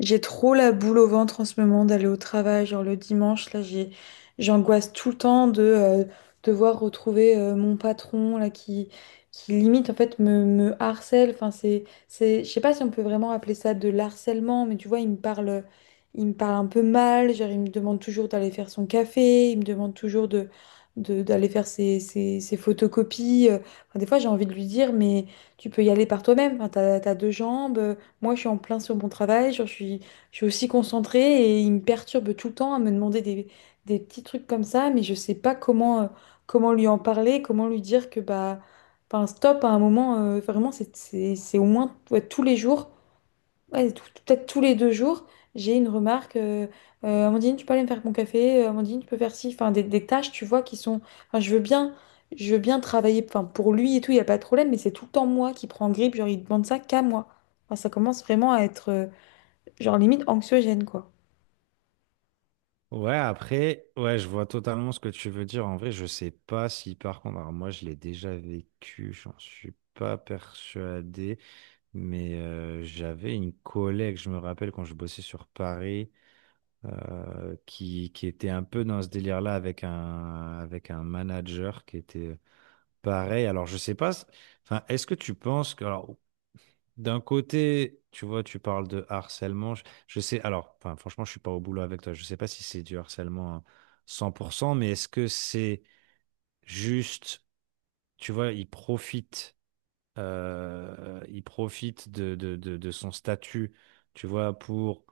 J'ai trop la boule au ventre en ce moment d'aller au travail, genre le dimanche, là j'angoisse tout le temps de devoir retrouver mon patron là qui limite en fait me harcèle. Enfin c'est je sais pas si on peut vraiment appeler ça de l'harcèlement, mais tu vois il me parle un peu mal, genre il me demande toujours d'aller faire son café, il me demande toujours d'aller faire ses photocopies. Enfin, des fois j'ai envie de lui dire mais tu peux y aller par toi-même. Enfin, t'as deux jambes. Moi, je suis en plein sur mon travail, genre, je suis aussi concentrée et il me perturbe tout le temps à me demander des petits trucs comme ça, mais je sais pas comment, comment lui en parler, comment lui dire que bah, enfin, stop à un moment, vraiment, c'est au moins ouais, tous les jours ouais, peut-être tous les 2 jours, j'ai une remarque. Amandine, tu peux aller me faire mon café. Amandine, tu peux faire ci. Enfin, des tâches, tu vois, qui sont. Enfin, je veux bien travailler. Enfin, pour lui et tout, il n'y a pas de problème. Mais c'est tout le temps moi qui prends grippe. Genre, il demande ça qu'à moi. Enfin, ça commence vraiment à être, genre, limite anxiogène, quoi. Ouais, après, ouais, je vois totalement ce que tu veux dire. En vrai, je sais pas si par contre, alors moi je l'ai déjà vécu, j'en suis pas persuadé, mais j'avais une collègue, je me rappelle quand je bossais sur Paris, qui était un peu dans ce délire-là avec avec un manager qui était pareil. Alors je sais pas, enfin, est-ce que tu penses que, alors d'un côté, tu vois, tu parles de harcèlement. Je sais, alors, enfin, franchement, je suis pas au boulot avec toi. Je sais pas si c'est du harcèlement à 100%, mais est-ce que c'est juste, tu vois, il profite de son statut, tu vois, pour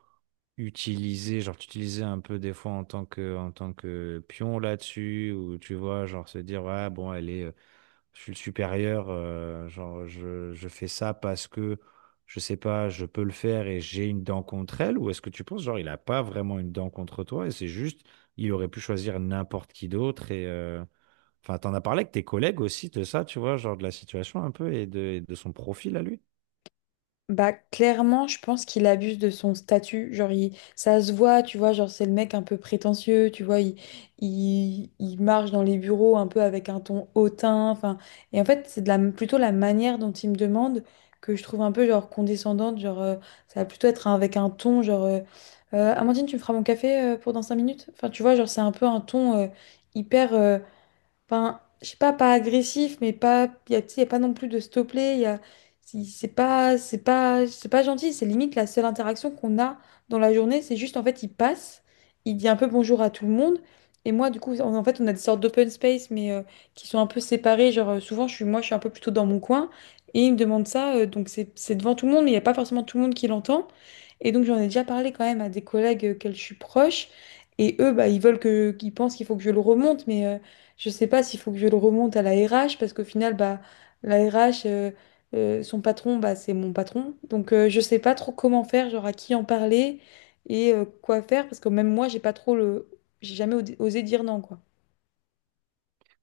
utiliser, genre, t'utiliser un peu des fois en tant que pion là-dessus, ou tu vois, genre, se dire, ouais, bon, elle est je suis le supérieur, genre je fais ça parce que je sais pas, je peux le faire et j'ai une dent contre elle, ou est-ce que tu penses genre il a pas vraiment une dent contre toi et c'est juste il aurait pu choisir n'importe qui d'autre et enfin t'en as parlé avec tes collègues aussi de ça, tu vois, genre de la situation un peu et et de son profil à lui? Bah, clairement, je pense qu'il abuse de son statut. Genre, ça se voit, tu vois, genre, c'est le mec un peu prétentieux, tu vois, il marche dans les bureaux un peu avec un ton hautain. Enfin, et en fait, c'est de la, plutôt la manière dont il me demande que je trouve un peu, genre, condescendante. Genre, ça va plutôt être avec un ton, genre, Amandine, tu me feras mon café pour dans 5 minutes? Enfin, tu vois, genre, c'est un peu un ton hyper. Enfin, je sais pas, pas agressif, mais pas, il y a, tu sais, y a pas non plus de stopper. Y a, c'est pas gentil. C'est limite la seule interaction qu'on a dans la journée. C'est juste, en fait, il passe, il dit un peu bonjour à tout le monde. Et moi, du coup, en fait, on a des sortes d'open space, mais qui sont un peu séparés. Genre, souvent, je suis un peu plutôt dans mon coin. Et il me demande ça, donc c'est devant tout le monde, mais il n'y a pas forcément tout le monde qui l'entend. Et donc, j'en ai déjà parlé quand même à des collègues auxquels je suis proche. Et eux, bah, ils pensent qu'il faut que je le remonte, je sais pas s'il faut que je le remonte à la RH parce qu'au final, bah, la RH, son patron, bah, c'est mon patron. Donc je sais pas trop comment faire, genre à qui en parler et quoi faire parce que même moi, j'ai pas trop le, j'ai jamais osé dire non quoi.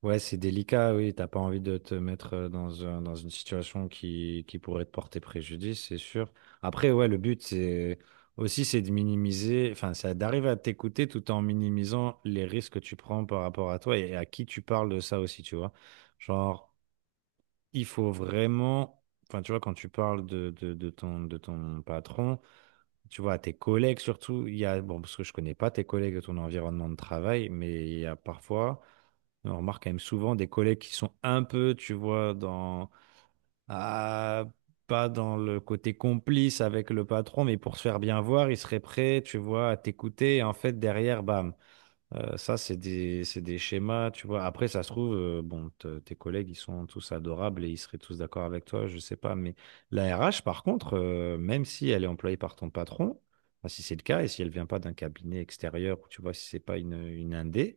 Ouais, c'est délicat, oui. T'as pas envie de te mettre dans, dans une situation qui pourrait te porter préjudice, c'est sûr. Après, ouais, le but, c'est aussi, c'est de minimiser, enfin, c'est d'arriver à t'écouter tout en minimisant les risques que tu prends par rapport à toi et à qui tu parles de ça aussi, tu vois. Genre, il faut vraiment, enfin, tu vois, quand tu parles de ton patron, tu vois, à tes collègues surtout, il y a, bon, parce que je connais pas tes collègues de ton environnement de travail, mais il y a parfois on remarque quand même souvent des collègues qui sont un peu, tu vois, dans, ah, pas dans le côté complice avec le patron, mais pour se faire bien voir, ils seraient prêts, tu vois, à t'écouter. Et en fait, derrière, bam. Ça, c'est des schémas, tu vois. Après, ça se trouve, bon, tes collègues, ils sont tous adorables et ils seraient tous d'accord avec toi, je sais pas. Mais la RH, par contre, même si elle est employée par ton patron, enfin, si c'est le cas et si elle vient pas d'un cabinet extérieur, ou tu vois, si c'est pas une, une indé,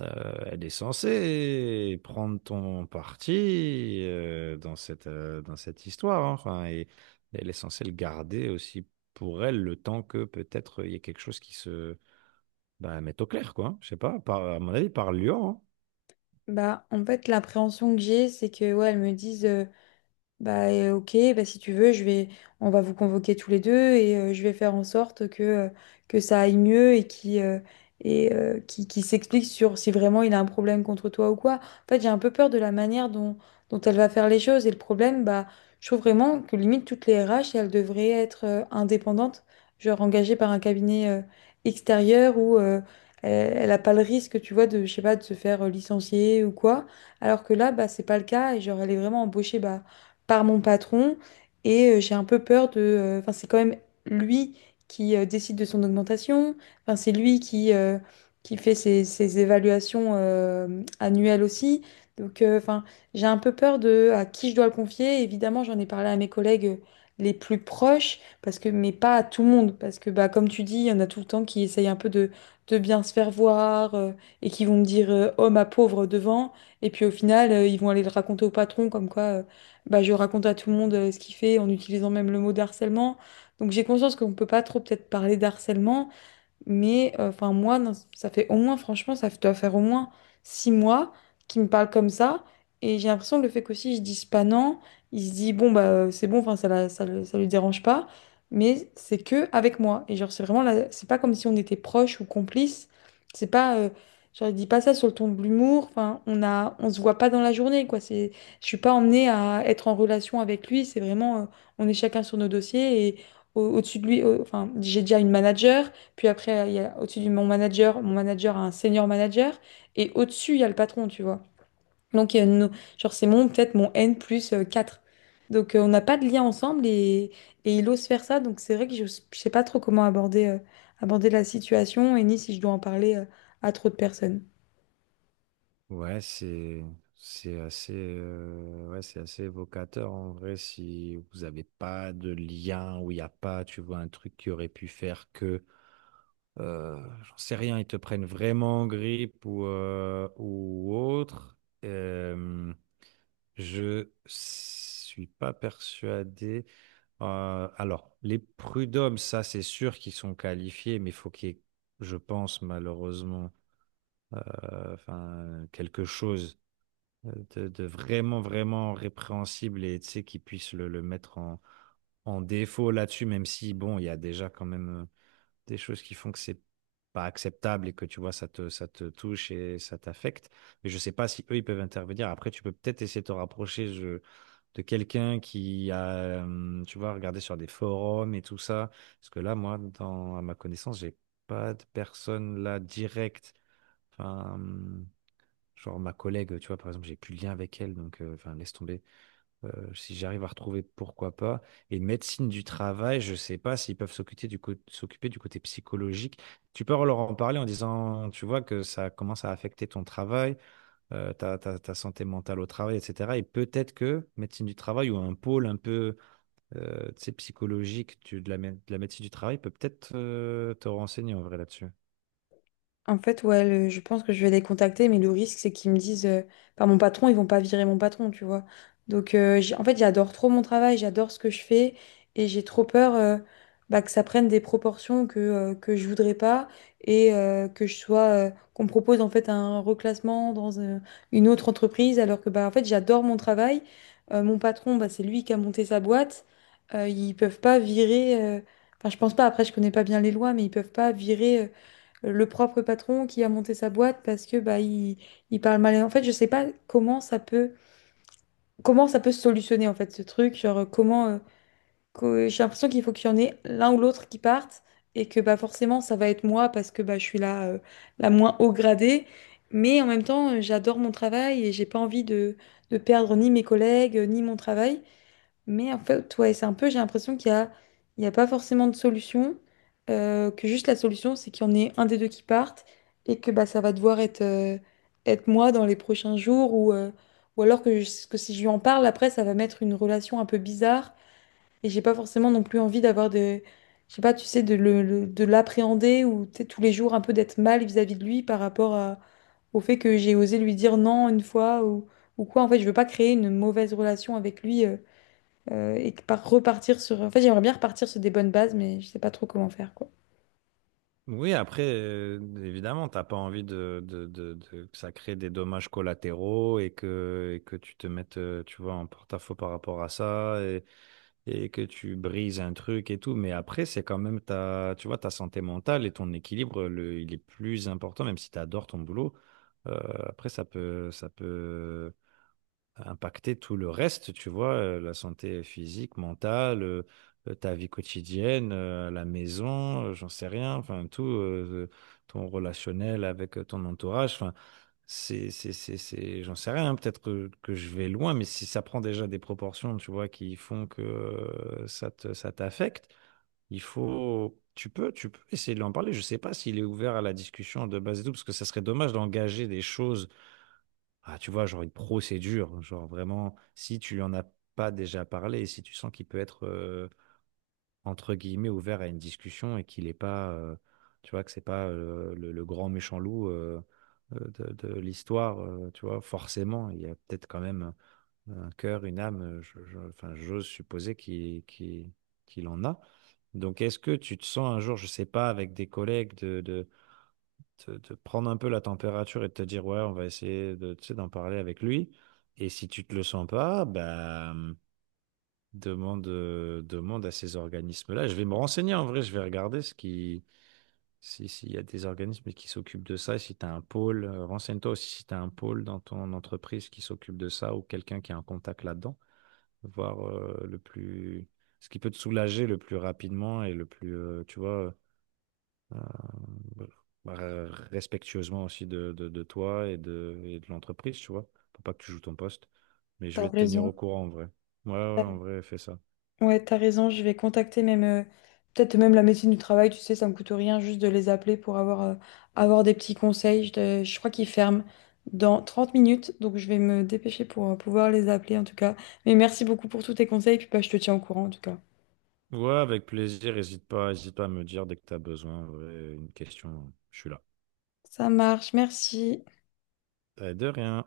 elle est censée prendre ton parti dans cette histoire, hein. Enfin, et elle est censée le garder aussi pour elle le temps que peut-être il y ait quelque chose qui se bah, mette au clair, quoi. Je sais pas, par, à mon avis, par Lyon, hein. Bah en fait, l'appréhension que j'ai, c'est que ouais, elles me disent. Bah ok, bah si tu veux, on va vous convoquer tous les deux et je vais faire en sorte que ça aille mieux et qui s'explique sur si vraiment il a un problème contre toi ou quoi. En fait, j'ai un peu peur de la manière dont elle va faire les choses et le problème, bah je trouve vraiment que limite toutes les RH, elles devraient être indépendantes, genre engagées par un cabinet extérieur où elle n'a pas le risque, tu vois, de je sais pas, de se faire licencier ou quoi. Alors que là, bah c'est pas le cas et genre elle est vraiment embauchée bah par mon patron et j'ai un peu peur de Enfin, c'est quand même lui qui décide de son augmentation, enfin, c'est lui qui fait ses évaluations annuelles aussi. Donc, enfin, j'ai un peu peur de à qui je dois le confier. Évidemment, j'en ai parlé à mes collègues les plus proches, parce que, mais pas à tout le monde, parce que, bah, comme tu dis, il y en a tout le temps qui essayent un peu de bien se faire voir et qui vont me dire oh ma pauvre devant, et puis au final, ils vont aller le raconter au patron comme quoi bah, je raconte à tout le monde ce qu'il fait en utilisant même le mot d'harcèlement. Donc j'ai conscience qu'on ne peut pas trop peut-être parler d'harcèlement, mais enfin, moi, non, ça fait au moins, franchement, ça doit faire au moins 6 mois qu'il me parle comme ça. Et j'ai l'impression que le fait qu'aussi je dise pas non, il se dit, bon, bah, c'est bon, enfin, ça, ça, ça lui dérange pas. Mais c'est que avec moi. Et genre, c'est vraiment c'est pas comme si on était proches ou complices. C'est pas, genre, il dit pas ça sur le ton de l'humour. Enfin, on se voit pas dans la journée, quoi. Je suis pas emmenée à être en relation avec lui. C'est vraiment, on est chacun sur nos dossiers et au-dessus de lui, enfin, j'ai déjà une manager. Puis après, il y a au-dessus du mon manager a un senior manager. Et au-dessus, il y a le patron, tu vois. Donc, il y a nos- genre, c'est mon, peut-être mon N plus 4. Donc, on n'a pas de lien ensemble et il ose faire ça. Donc, c'est vrai que je ne sais pas trop comment aborder, aborder la situation et ni si je dois en parler, à trop de personnes. Ouais, c'est assez ouais, c'est assez évocateur en vrai si vous n'avez pas de lien ou il n'y a pas, tu vois, un truc qui aurait pu faire que j'en sais rien, ils te prennent vraiment en grippe ou autre. Euh, je suis pas persuadé. Alors, les prud'hommes, ça, c'est sûr qu'ils sont qualifiés, mais il faut qu'il y ait, je pense, malheureusement, enfin, quelque chose de vraiment, vraiment répréhensible et, tu sais, qu'ils puissent le mettre en, en défaut là-dessus, même si, bon, il y a déjà quand même des choses qui font que c'est pas acceptable et que tu vois, ça te touche et ça t'affecte. Mais je sais pas si eux, ils peuvent intervenir. Après, tu peux peut-être essayer de te rapprocher de quelqu'un qui a, tu vois, regardé sur des forums et tout ça. Parce que là, moi, dans, à ma connaissance, j'ai pas de personne là directe. Enfin, genre ma collègue, tu vois, par exemple, j'ai plus de lien avec elle, donc, enfin, laisse tomber. Si j'arrive à retrouver, pourquoi pas. Et médecine du travail, je sais pas s'ils peuvent s'occuper du s'occuper du côté psychologique. Tu peux leur en parler en disant, tu vois, que ça commence à affecter ton travail, ta santé mentale au travail, etc. Et peut-être que médecine du travail ou un pôle un peu tu sais, psychologique de la, de la médecine du travail peut peut-être te renseigner en vrai là-dessus. En fait, ouais, je pense que je vais les contacter, mais le risque, c'est qu'ils me disent, par mon patron, ils vont pas virer mon patron, tu vois. Donc, en fait, j'adore trop mon travail, j'adore ce que je fais, et j'ai trop peur bah, que ça prenne des proportions que je voudrais pas, et que je sois, qu'on me propose en fait un reclassement dans une autre entreprise, alors que, bah, en fait, j'adore mon travail. Mon patron, bah, c'est lui qui a monté sa boîte. Ils peuvent pas virer. Enfin, je pense pas. Après, je connais pas bien les lois, mais ils peuvent pas virer le propre patron qui a monté sa boîte parce que bah il parle mal. Et en fait, je sais pas comment ça peut se solutionner en fait ce truc, genre comment j'ai l'impression qu'il faut qu'il y en ait l'un ou l'autre qui parte et que bah forcément ça va être moi parce que bah je suis la la moins haut gradée, mais en même temps, j'adore mon travail et j'ai pas envie de perdre ni mes collègues ni mon travail. Mais en fait, ouais, c'est un peu, j'ai l'impression qu'il y a pas forcément de solution, que juste la solution, c'est qu'il y en ait un des deux qui parte et que bah, ça va devoir être, être moi dans les prochains jours ou alors que, que si je lui en parle, après, ça va mettre une relation un peu bizarre et j'ai pas forcément non plus envie d'avoir de, je sais pas, tu sais, de l'appréhender ou tu sais, tous les jours un peu d'être mal vis-à-vis de lui par rapport au fait que j'ai osé lui dire non une fois ou quoi. En fait, je veux pas créer une mauvaise relation avec lui. Et que par repartir sur. En fait, j'aimerais bien repartir sur des bonnes bases, mais je sais pas trop comment faire, quoi. Oui, après, évidemment, t'as pas envie que ça crée des dommages collatéraux et que tu te mettes, tu vois, en porte-à-faux par rapport à ça et que tu brises un truc et tout. Mais après, c'est quand même ta, tu vois, ta santé mentale et ton équilibre, le, il est plus important, même si tu adores ton boulot. Euh, après, ça peut impacter tout le reste, tu vois, la santé physique, mentale, ta vie quotidienne, la maison, j'en sais rien, enfin tout, ton relationnel avec ton entourage, enfin c'est, j'en sais rien, hein, peut-être que je vais loin, mais si ça prend déjà des proportions, tu vois, qui font que ça te, ça t'affecte, il faut, tu peux essayer de lui en parler. Je sais pas s'il est ouvert à la discussion de base et tout, parce que ça serait dommage d'engager des choses tu vois, genre une procédure, hein, genre vraiment, si tu lui en as pas déjà parlé, si tu sens qu'il peut être, entre guillemets, ouvert à une discussion et qu'il est pas, tu vois, que c'est pas le grand méchant loup de l'histoire, tu vois, forcément, il y a peut-être quand même un cœur, une âme, enfin, j'ose supposer qu'il en a. Donc, est-ce que tu te sens un jour, je sais pas, avec des collègues te, te prendre un peu la température et de te dire, ouais, on va essayer de, tu sais, d'en parler avec lui. Et si tu te le sens pas, bah, demande à ces organismes-là. Je vais me renseigner en vrai, je vais regarder ce qui, si, s'il y a des organismes qui s'occupent de ça, et si tu as un pôle, renseigne-toi aussi si tu as un pôle dans ton entreprise qui s'occupe de ça ou quelqu'un qui a un contact là-dedans, voir, le plus, ce qui peut te soulager le plus rapidement et le plus, tu vois euh, voilà. Bah, respectueusement aussi de, de toi et de l'entreprise, tu vois, pour pas que tu joues ton poste. Mais je T'as vais te tenir raison. au courant en vrai. Ouais, en vrai, fais ça. Ouais, t'as raison. Je vais contacter même peut-être même la médecine du travail. Tu sais, ça me coûte rien juste de les appeler pour avoir avoir des petits conseils. Je crois qu'ils ferment dans 30 minutes, donc je vais me dépêcher pour pouvoir les appeler en tout cas. Mais merci beaucoup pour tous tes conseils, puis bah, je te tiens au courant en tout cas. Ouais, avec plaisir. Hésite pas à me dire dès que tu as besoin, en une question. Je suis là. Ça marche, merci. De rien.